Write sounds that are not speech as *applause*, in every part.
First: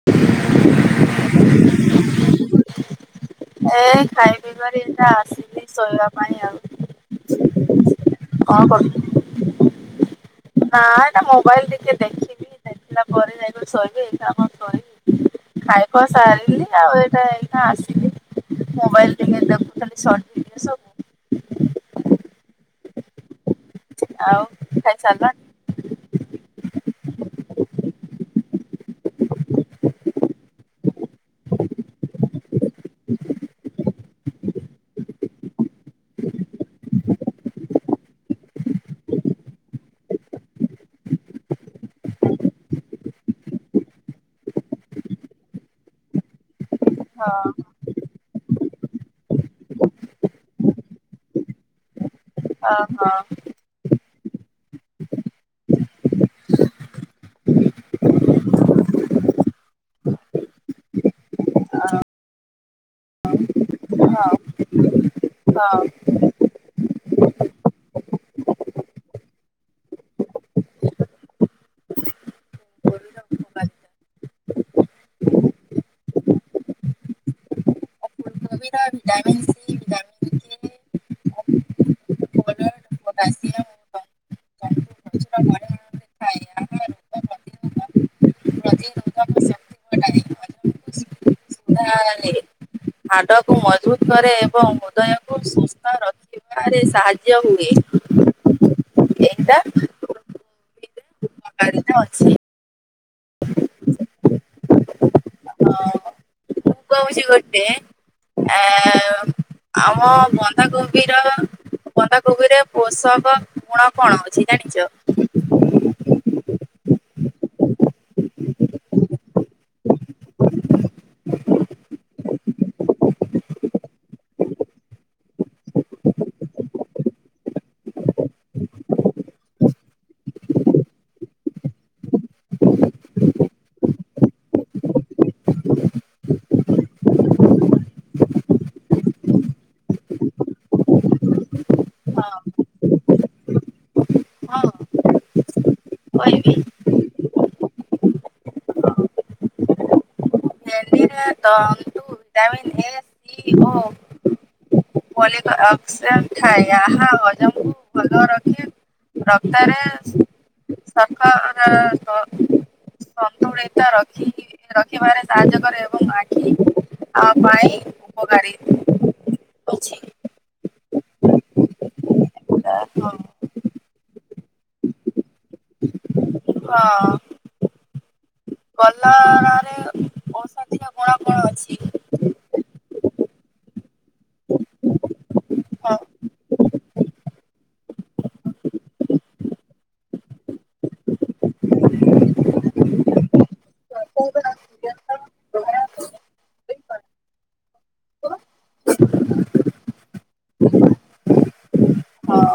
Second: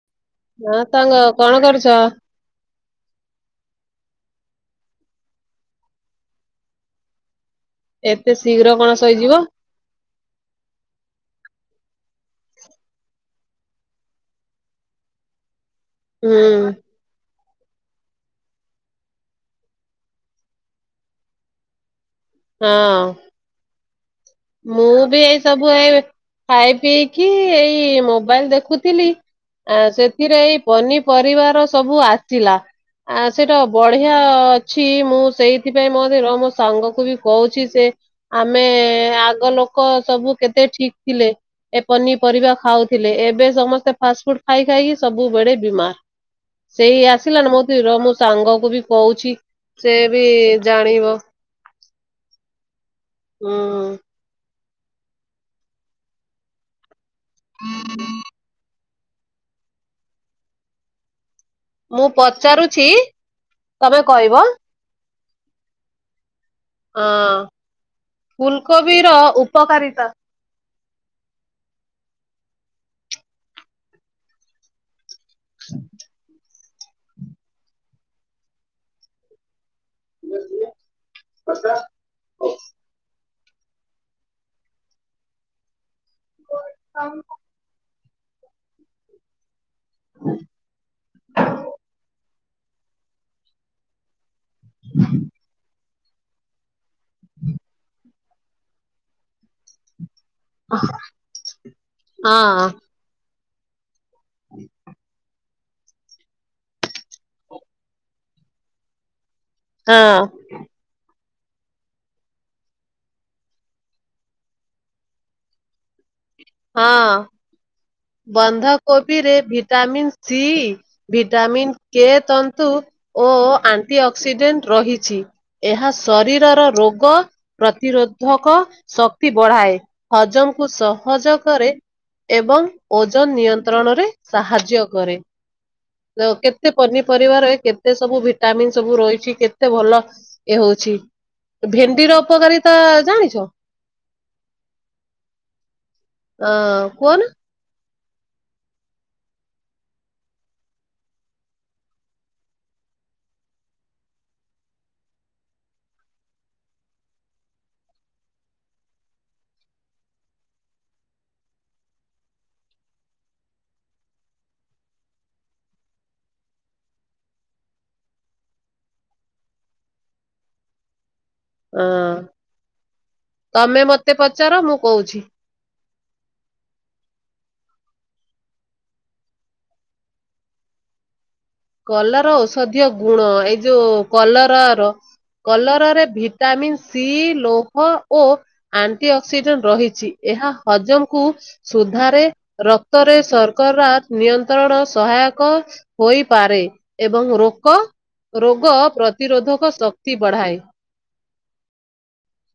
*inaudible* ହଁ ତଙ୍ଗ କଣ କରୁଛ? ଏ ଖାଇ ପିଇବାରି ଏଇଟା ଆସିଲି ଶୋଇବା ପାଇଁ ଆଉ। ଏତେ କଁ ଶୀଘ୍ର କଣ କରୁଛୁ? ଶୋଇଯିବ? ନା ଏଟା ମୋବାଇଲ ଟିକେ ଦେଖିବି। ସେଥିଲା ପରେ ଯାଇକି ଶୋଇିବ ଏଇ ଖୁଣା କଣ ଶୋଇବି। ଖାଇ ଖୁଆ ହୁଁ ସାରିଲି ଆଉ ଏଇଟା ଏଇଖୁଆ ଆସି ମୋବାଇଲ ଟକେ ଦେଖୁଥିଲି ସଟ୍ ଭିଡିଓ ସବୁ। ହଁ। ଆଉ? ଖାଇ ମୁଁ ବି ଏଇ ସାରିଲଣି? ସବୁ ଏ ଖାଇ ପିଇକି ଏଇ ମୋବାଇଲ ଦେଖୁଥିଲି ଆ ସେଥିରେ ଏଇ ପନିପରିବାର ସବୁ ଆସିଲା। ଆ ସେଇଟା ବଢିଆ ଅଛି ମୁଁ ସେଇଥିପାଇଁ ମଧ୍ୟ ର ମୋ ସାଙ୍ଗ କୁ ବି କହୁଛି ସେ ଆମେ ଆଗ ଲୋକ ସବୁ କେତେ ଠିକ୍ ଥିଲେ। ଏ ପନିପରିବା ଖାଉଥିଲେ, ଏବେ ସମସ୍ତେ ଫାଷ୍ଟ ଫୁଡ ଖାଇ ଖାଇକି ସବୁବେଡେ ବିମାର। ସେଇ ହଁ ଆସିଲାନ ମୋତି ର ମୋ ସାଙ୍ଗକୁ ବି କହୁଛି ସେ ବି ଜାଣିବ। ଅହଁ। ହୁଁ। *inaudible* ମୁଁ ପଚାରୁଚି ତମେ କହିବ। ହଉ। ହଁ ଫୁଲକୋବି ର ଉପକାରିତା ହଁ। *unintelligible* କଥା। କେ ଫୋଲେଟ୍ *unintelligible* ତନ୍ତୁ ପ୍ରଚୁର ପରିମାଣରେ ଥାଏ ଏହା ରୋଗ *inaudible* ପ୍ରତିରୋଧ ପ୍ରତିରୋଧକ ଶକ୍ତି ବଢ଼ାଏ ହଜମକୁ *unintelligible* ହାଡ଼କୁ ମଜବୁତ୍ କରେ ଏବଂ ହୃଦୟକୁ ସୁ ରଖିବାରେ ସାହାଯ୍ୟ ହୁଏ ଏଇଟା ହ କାରିତା ଅଛି। *unintelligible* ହଁ ଆମ ବନ୍ ବନ୍ଧାକୋବିର -ବନ୍ଧାକୋବିରେ ପୋଷକ ଗୁଣ କଣ ଅଛି ଜାଣିଚ? ହଁ। ବନ୍ଧାକୋବି ରେ ଭିଟାମିିନ୍ ସି ଭିଟାମିନ୍ କେ ତନ୍ତୁ ଓ ଆଣ୍ଟି ଅକ୍ସିଡେଣ୍ଟ୍ ରହିଛି। ଏହା ଶରୀରର ରୋଗ ପ୍ରତିରୋଧକ ଶକ୍ତି ବଢାଏ ହଜମକୁ ସହଜ କରେ ଏବଂ ଓଜନ୍ ନିୟନ୍ତ୍ରଣରେ ସାହାଯ୍ୟ କରେ। ଦେଖ କେତେ ପନିପରିବାରେ କେତେ ସବୁ ଭିଟାମିିନ୍ ସବୁ ରହିଚି କେତେ ଭଲ ଏ ହଉଛି ଭେଣ୍ଡି ର ଉପକାରିତା ଜାଣିଚ? ହଁ କହିବି ଅଁ- କୁଅନା। *unintelligible* ଭିଟାମିିନ୍ ଏ ସି ଓ ପଲିକ୍ ଅକ୍ସେନ୍ ଥାଏ ଏହା ହଜମକୁ ଭଲ ରଖେ ରକ୍ତରେ ଶର୍କରା କ ସନ୍ତୁଳିତ ରଖିକି- ରଖିବାରେ ସାହାଯ୍ୟ କରେ। ଏବଂ ଆଖି ଆ ପାଇଁ ଉପକାରୀ। ଅଛି। ଅଁ- ହଁ। ତମେ ମତେ ପଚାର ମୁଁ କହୁଚି। ହଁ। କଲ ଔଷଧୀୟ ଗୁଣ କଣ ଅଛି? କଲାର ଔଷଧୀୟ ଗୁଣ ଏଇ ଯଉ କଲରା ର। କଲରା ହଁ। ରେ ଭିଟାମିିନ୍ ସି, ଲୌହ ଓ ଆଣ୍ଟି ଅକ୍ସିଡେଣ୍ଟ୍ ରହିଚି ଏହା ହଜମକୁ ସୁଧାରେ ରକ୍ତରେ ଶର୍କରା ନିୟନ୍ତ୍ରଣ ସହାୟକ ହୋଇ ପାରେ ଏବଂ ରୋକ -ରୋଗ ପ୍ରତିରୋଧକ ଶକ୍ତି ବଢାଏ। ହଁ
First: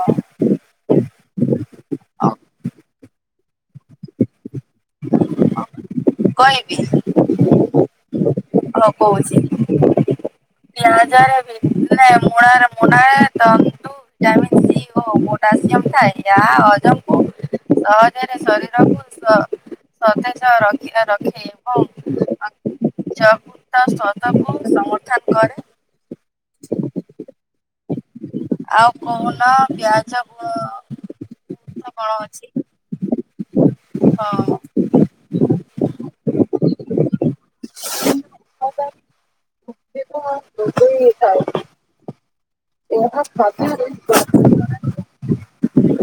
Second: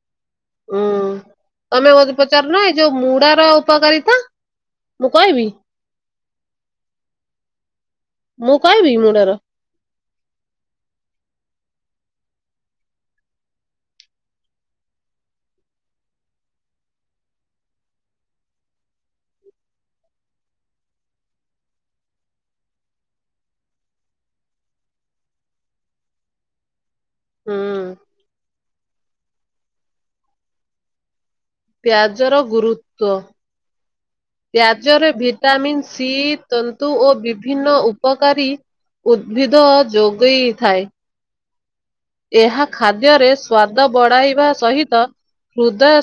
ହୁଁ ତମେ ମତେ ପଚାରୁନ ଏଇ ଯଉ ମୁଡାର ଉପକାରିତା। ମୁଁ କହିବି। କହିଵି। ମୁଁ ହଁ କହିବି କହୁଚି। ମୁଡାର। ପିଆଜ ର ବି ନା ମୁଳାର- ମୁଳାର ତନ୍ତୁ ଭିଟାମିନ ସି ଓ ପୋଟାସିୟମ ଥାଏ ଜାହା ହଜମ କୁ, ସହଜରେ ଶରୀରକୁ ସ ସତେଜ ରଖି ବା ରଖେ। ହଁ। ଏଟା ସଦକୁ ସମର୍ଥନ କରେ। ହୁଁ। ଆଉ କହୁନ ପିଆଜ କ, ପିଆଜର ଗୁରୁତ୍ୱ, ହଁ ହଁ ପିଆଜରେ ଭି ଭିଟାମିନ ସି ତନ୍ତୁ ଓ ବିଭିନ୍ନ ଉପକାରୀ, ଉଦ୍ଭିଦ ଯୋଗେଇ ଥାଏ। ହେଇ ଥାଏ। ଏହା ଖାଦ୍ୟରେ ସ୍ଵାଦ ଅ ବଢାଇବା ସହିତ, ହୃଦୟ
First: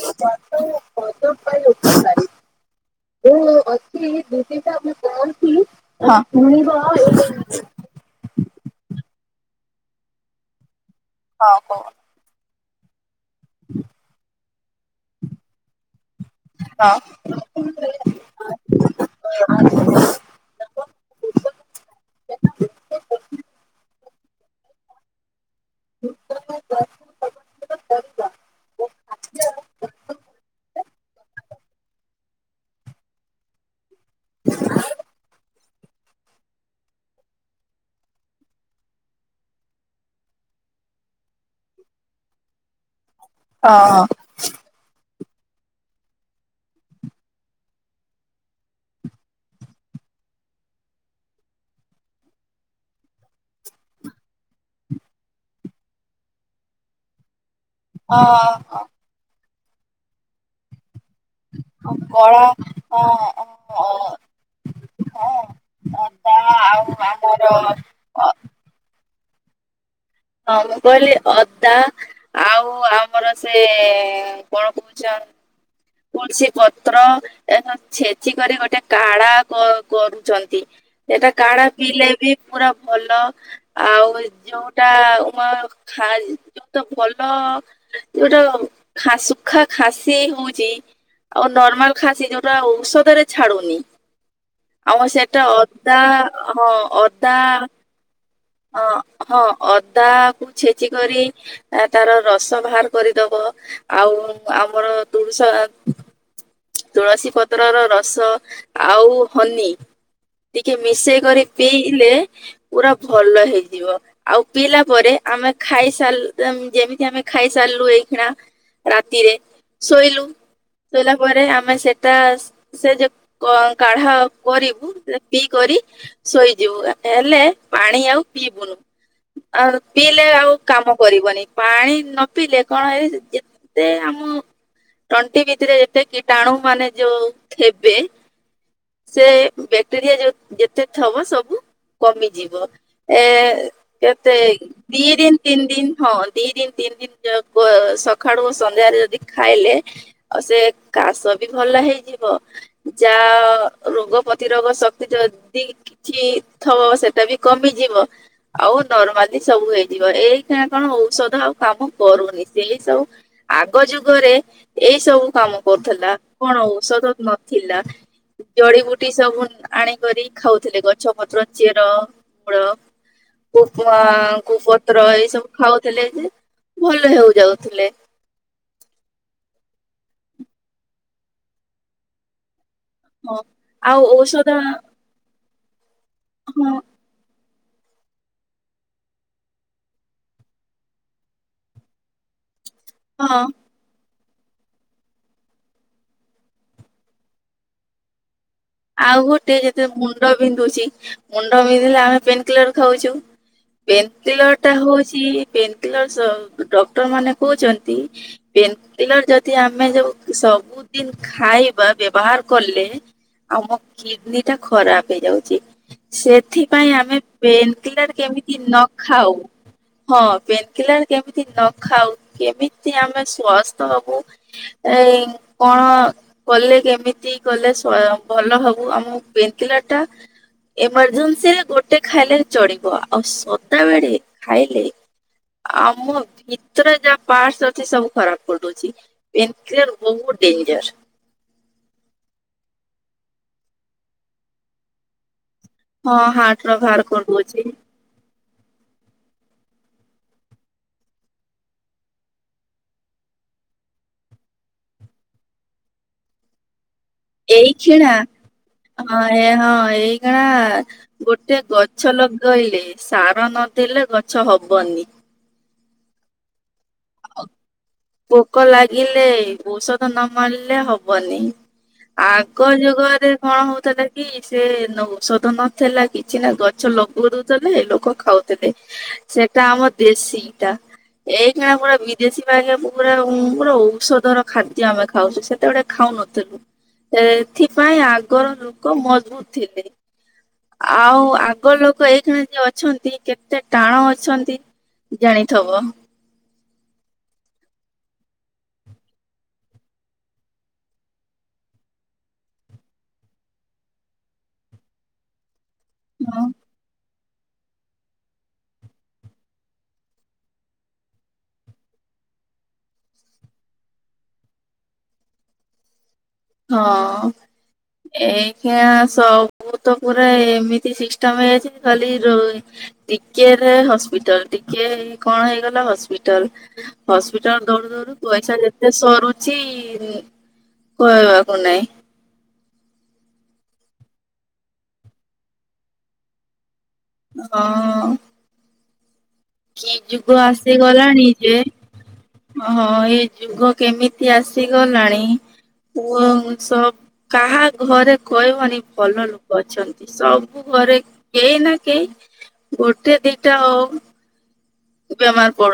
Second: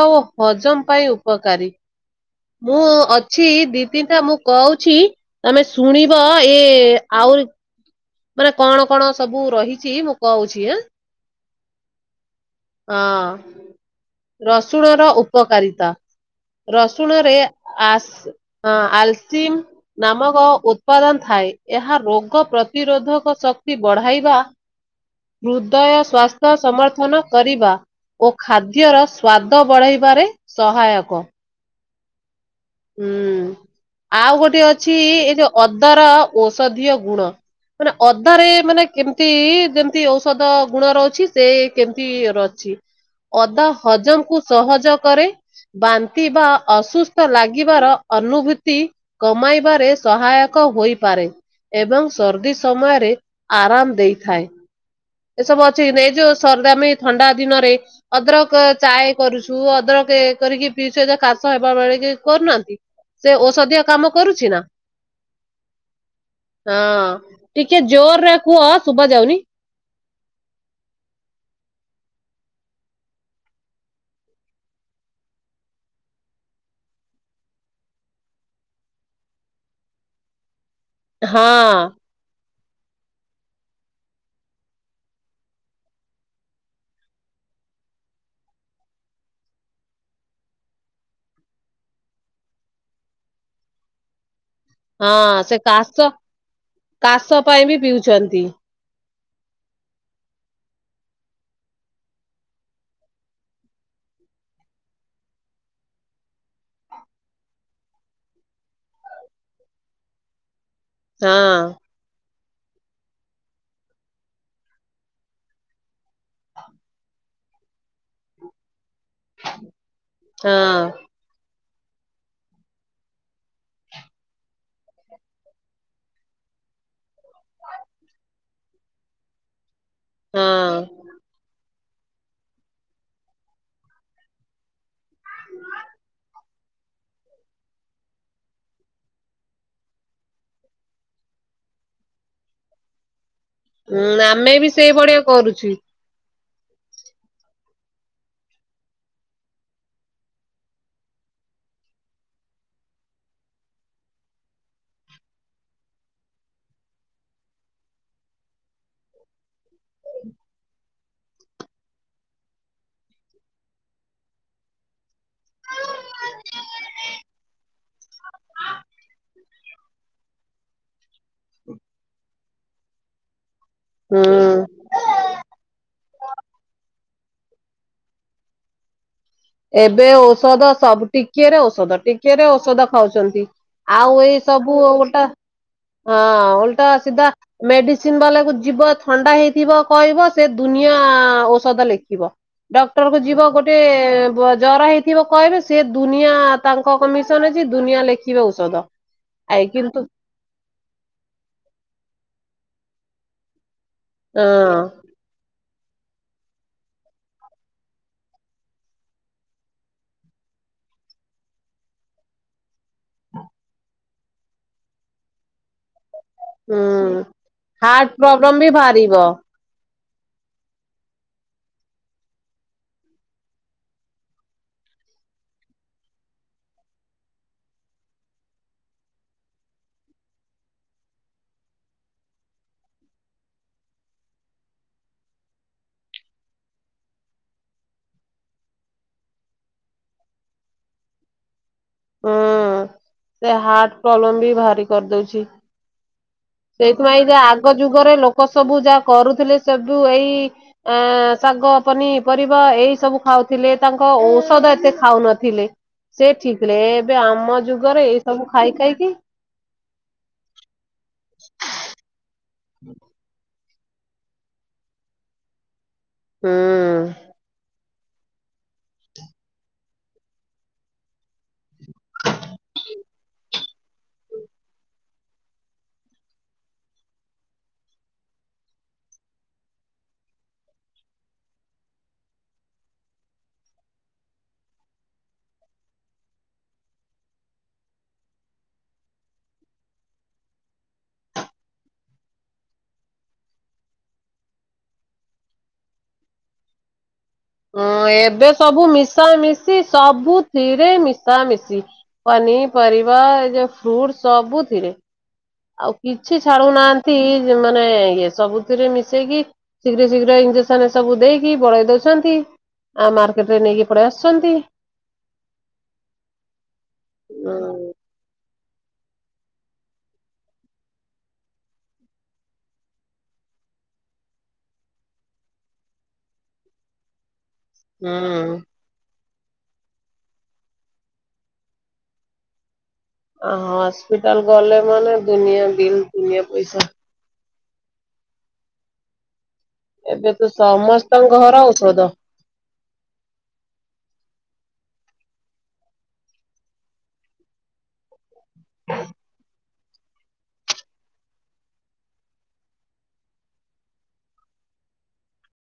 ହଁ ଓ ଅଦା ହଜମ ପାଇଁ ଆଉ ଉପକାରୀ। ମୁଁ ଅଛି ଦି ତିନିଟା ମୁଁ କହୁଛି ତମେ ଶୁଣିବ ଏ ଆଉରି, ମାନେ କଣ କଣ ସବୁ ରହିଛି ମୁଁ କହୁଛି ଆଁ। ହଁ କହ। ଅଁ ରସୁଣ ର ଉପକାରିତା, ରସୁଣରେ, ଆସ ହଁ ଆଲସିମ୍, ନାମକ ଉତ୍ପାଦନ ଥାଏ, ଏହା ରୋଗ ପ୍ରତିରୋଧକ ଶକ୍ତି ବଢାଇବା, *inaudible* ହୃଦୟ ସ୍ୱାସ୍ଥ୍ୟ ସମର୍ଥନ, ଡିବା ଓ ଖାଦ୍ୟର ସ୍ୱାଦ ବଢେଇବାରେ ସହାୟକ। ହୁଁ, ଆଉ ଗୋଟେ ଅଛି ଏଇ ଯୋଉ ଅଦାର ଔଷଧୀୟ ଗୁଣ। ମାନେ ଅଦାରେ ମାନେ କେମତି ଯେମତି ଔଷଧ ଗୁଣ ରହୁଛି, ସେ କେମିତି ଅଛି। *inaudible* ଅଦା ହଜମ୍ ସହଜ କରେ, ବାନ୍ତିି ବା ଅସୁସ୍ଥ ଲାଗ୍ କିବାର ଅନୁଭୂତି କମାଇବାରେ ସହାୟକ ହୋଇପାରେ। ଏବଂ ସର୍ଦ୍ଦି ସମୟରେ ଆରାମ୍ ଦେଇଥାଏ। ଏସବୁ ଅଛି ଏ ଯଉ ସର୍ଦାମୀ ଥଣ୍ଡା ଦିନରେ ଅଦ୍ରକ ଚାଏ କରୁଚୁ, ଅଦରକ୍ ଇଏ କରିକି ପିଉଛୁ ଯେ କାଶ୍ କାଶ ହେବା ବେଳେ କି କରୁନାହାନ୍ତି ସେ ଔଷଧିଆ କାମ କରୁଚି ନା? ହଁ, ଆମର ଟିକେ ଜୋର୍ ହଁ ରେ କୁହ ଶୁଭା ଯାଉନି। ହଁ ମୁଁ କହିଲି ଅଦା ଆଉ ଆମର ସେ କଣ କହୁଛନ୍ ତୁଳସୀ ପତ୍ର ଛେଚିକରି ଗୋଟେ କାଢା କ କରୁଛନ୍ତି। ସେଟା କାଢା ହଁ ପିଇଲେ ବି ପୁରା ଭଲ। ଆଉ ଯଉଟା *unintelligible* ଖାଲି। ଯଉଟା ଭଲ ଯଉଟା ସୁଖା ଖାସି ହଉ ଚି, ଆଉ ନର୍ମାଲ୍ ଖାସି ଯଉଟା ଔଷଧରେ ଛାଡୁନି ଆମର ସେଟା ହଁ ସେ କାଶ ଅଦା ହଁ କାଶ ଅଦା ପାଇଁ ବି ପିଉଛନ୍ତି। ଅ ହଁ ଅଦା କୁ ଛେଚି କରି ଆ ତାର ରସ ବାହାର କରିଦବ ଆଉ ଆମର ତୁଳୁସା ତୁଳସୀ ପତ୍ରର ରସ ଆଉ ହନି ଟିକେ ମିଶେଇ କରି ହଁ ପିଇଲେ ପୁରା ଭଲ ହେଇଯିବ। ଆଉ ପିଇଲା ପରେ ଆମେ ଖାଇସାରିଲ୍ ଯେମିତି ଆମେ ଖାଇସାରଲୁ ଏଇ ଖିଣା ରାତିରେ ଶୋଇଲୁ, ହଁ। ଶୋଇଲା ପରେ ଆମେ ସେଟା ସେ ଯେ କ କାଢା କରିବୁ ସେ ପିଇ କରି ଶୋଇଯିବୁ ହେଲେ ପାଣି ଆଉ ପିଇବୁନୁ ଆଉ ପିଇଲେ ଆଉ ହଁ କାମ କରିବନି ପାଣି ନ ପିଇଲେ କଣ ଏ ଯେତେ ଆମ ତଣ୍ଟି ଭିତରେ ଯେତେ କିଟାଣୁ ମାନେ ଯୋଉ ଥେବେ ସେ ବ୍ୟାକ୍ଟେରିଆ ଯେ ଯେତେ ଥବ ସବୁ କମିଯିବ ଏ ଉଁ କେତେ ଆମେ ବି ଦି ସେଇଭଳିଆ ଦିନ୍ ତିନ୍ କରୁଛୁ। ଦିନ୍ ହଁ ଦି ଦିନ୍ ତିନି ଦିନ ସକାଳୁ ସନ୍ଧ୍ୟାରେ ଯଦି ଖାଇଲେ ଆଉ ସେ କାଶ ବି ଭଲ ହେଇଯିବ। ଯା ରୋଗ ପ୍ରତିରୋଗ ଶକ୍ତି ଯଦି କିଛି ଥବ ସେଟା ବି କମିଯିବ। ଆଉ ନର୍ମାଲୀ ସବୁ ହେଇଯିବ ଏଇ ଟା କଣ ଔଷଧ ଆଉ କାମ କରୁନି ସେଇ ସବୁ ଆଗ ଯୁଗରେ ଏଇ ସବୁ କାମ କରୁଥିଲା କଣ ଔଷଧ ନଥିଲା ଜଡିିବୁଟି ସବୁ ଆଣିକରି ଖାଉଥିଲେ ଗଛ, ପତ୍ର, ଚେର, ମୂଳ କୁପମା ହୁଁ କୁ ପତ୍ର ଏଇ ସବୁ ଖାଉଥିଲେ ଯେ ଭଲ ହେଉ ଯାଉଥିଲେ। ଏବେ ଔଷଧ ସବୁ ଟିକେରେ ଔଷଧ ଟିକେରେ ଔଷଧ ହଁ ଖାଉଚନ୍ତି ଆଉ ଏଇ ସବୁ ଓଲ୍ଟା ହଁ ଓଲ୍ଟା ସିଧା ମେଡ଼ିସିନ୍ ବାଲାକୁ ଯିବ ଥଣ୍ଡା ହେଇଥିବ କହିବ ସେ ଦୁନିଆ ଔଷଧ ଲେଖିବ। ଡକ୍ଟର କୁ ହଁ ଯିବ ଗୋଟେ ପୁଅ ଜର ହେଇଥିବ କହିଲେ ସେ ଦୁନିଆ ତାଙ୍କ କମିଶନ୍ ଅଛି ଦୁନିଆ ଲେଖିବ ଔଷଧ। ଆଉ ଗୋଟେ ଆଇ ଯତି କିନ୍ତୁ ମୁଣ୍ଡ ବିନ୍ଧୁଚି ମୁଣ୍ଡ ବିନ୍ଧିଲେ ଆମେ ପେନ୍ କିଲର୍ ଖାଉଚୁ ପେନ୍ ହଁ କିଲର୍ ଟା ହଉଚି ପେନ୍ କିଲରସ୍ ଡକ୍ଟର ମାନେ କହୁଚନ୍ତି ପେନ୍ କିଲର୍ ଯଦି ଆମେ ଯଉ ସବୁଦିନ୍ ଖାଇବା ବ୍ୟବହାର କଲେ ଆମ କିଡନୀ ଟା ଖରାପ ହେଇଯାଉଚି ସେ ସେଥିପାଇଁ ଆମେ ହୁଁ ପେନ୍ ହାର୍ଟ କିଲର୍ ପ୍ରୋବ୍ଲେମ କେମିତି ବି ନ ବାହାରିବ। ଖାଉ ହଁ ପେନ୍ କିଲର୍ କେମିତି ନ ଖାଉ କେମିତି ଆମେ ସ୍ଵସ୍ଥ୍ ହବୁ ଏ କଣ କଲେ କେମିତି କଲେ ସ୍ଵୟଂ ଭଲ ହବୁ ଆମକୁ ପେନ୍ କିଲର୍ ଟା ଏମର୍ଜେନ୍ସିରେ ଗୋଟେ ଖାଇଲେ ଚଳିବ ଆଉ ସଦାବେଳେ ଖାଇଲେ ଆମ ଭିତରେ ଯାହା ପାର୍ଟସ୍ ଅଛି ସବୁ ଖରାପ କରିଦଉଛି। ପେନକ୍ଲିଅର୍ ବହୁତ ଡେଞ୍ଜର। ହୁଁ ସେ ହାର୍ଟ ପ୍ରୋବ୍ଲେମ ବି ଭାରି କରିଦଉଛି। ହଁ ହାର୍ଟ ର ବାହାର ସେଇଥିପାଇଁ ଯା କରିଦଉଛି। ଆଗ ଯୁଗରେ ଲୋକ ସବୁ ଯାହା କରୁଥିଲେ ସବୁ ଏଇ ଆ ଶାଗ ପନିପରିବା ଏଇ ସବୁ ଖାଉଥିଲେ ତାଙ୍କ ଔଷଧ ଏତେ ଖାଉନଥିଲେ। ସେ ଠିକ ଏବେ ଆମ ଯୁଗରେ ଏଇ ସବୁ ଖାଇ ଖାଇକି। ଆ ହଁ ଏଇଗଣା ଗୋଟେ ଗଛ ଲଗେଇଲେ ସାର ନ ଦେଲେ ଗଛ ହବନି। ହୁଁ। ଅ ପୋକ ଲାଗିଲେ ଔଷଧ ନ ମାରିଲେ ହବନି। ଆଗ ଯୁଗରେ କଣ ହଉଥିଲା? କି ସେ ଔଷଧ ନଥିଲା କିଛି ନା ଗଛ ଲଗଉଥିଲେ ଲୋକ ଖାଉଥିଲେ। ସେଟା ଆମର ଦେସି ଟା ଏଇକ୍ଷୀନା ପୁରା ବିଦେଶୀ ବାଗିଆ ପୁରା ପୁରା ଔଷଧର ଖାଦ୍ୟ ଆମେ ଖାଉଛୁ ସେତେବେଳେ ଖାଉନଥିଲୁ? ଏଥିପାଇଁ ଆଗର ଲୋକ ମଜବୁତ ଥିଲେ। ଆଉ ଆଗ ଲୋକ ଏଇ ଖଣେ ଯିଏ ଅଛନ୍ତି କେତେ ଟାଣ ଅଛନ୍ତି। ଜାଣିଥବ। ହଁ ଏବେ ସବୁ ମିଶାମିଶି ସବୁଥିରେ ମିଶାମିଶି। ପନିପରିବା ଏ ଯୋଉ ଫ୍ରୁଟ ସବୁଥିରେ। ଆଉ କିଛି ହଁ। ଛାଡ଼ୁନାହାନ୍ତି ମାନେ ଇଏ ସବୁଥିରେ ମିଶେଇକି ଶୀଘ୍ର ଶୀଘ୍ର ଇଞ୍ଜେସନ ସବୁ ଦେଇକି ବଳେଇ ଦଉଛନ୍ତି। ଆଉ ମାର୍କେଟ ରେ ନେଇକି ପଳେଇ ଆସୁଛନ୍ତି। ହଁ ଉଁ ଏଇ ଖିଆଁ ସ ମୁଁ ତ ପୁରା ଏମିତି ସିଷ୍ଟମ ହେଇଛି ଖାଲି ରୋ ଟିକେ ରେ ହସ୍ପିଟାଲ ଟିକେ କଣ ହେଇଗଲା ହସ୍ପିଟଲ। ହସ୍ପିଟାଲ ଦୌରୁ ଦୌରୁ ପଇସା ହୁଁ। ଯେତେ ସରୁଛି କହିବାକୁ ନାହିଁ। ଆ ହ ହସ୍ପିଟାଲ ଗଲେ ମାନେ ଦୁନିଆ ବିଲ୍ ଦୁନିଆ ପଇସା। ହଁ। କି ଏବେ ଯୁଗ ତ ଆସିଗଲାଣି ସମସ୍ତଙ୍କ ଯେ ଘର ଔଷଧ। ଓହଁ ଏଇ ଯୁଗ କେମିତି ଆସିଗଲାଣି? ୱଙ୍ଗ ସହ କାହା ଘରେ କହିବନି ଭଲ ଲୋକ ଅଛନ୍ତି। ସବୁ ଘରେ କେହି ନା କେହି ଗୋଟେ ଦିଟା ହଉ ତୁ ବେମାର ପଡ଼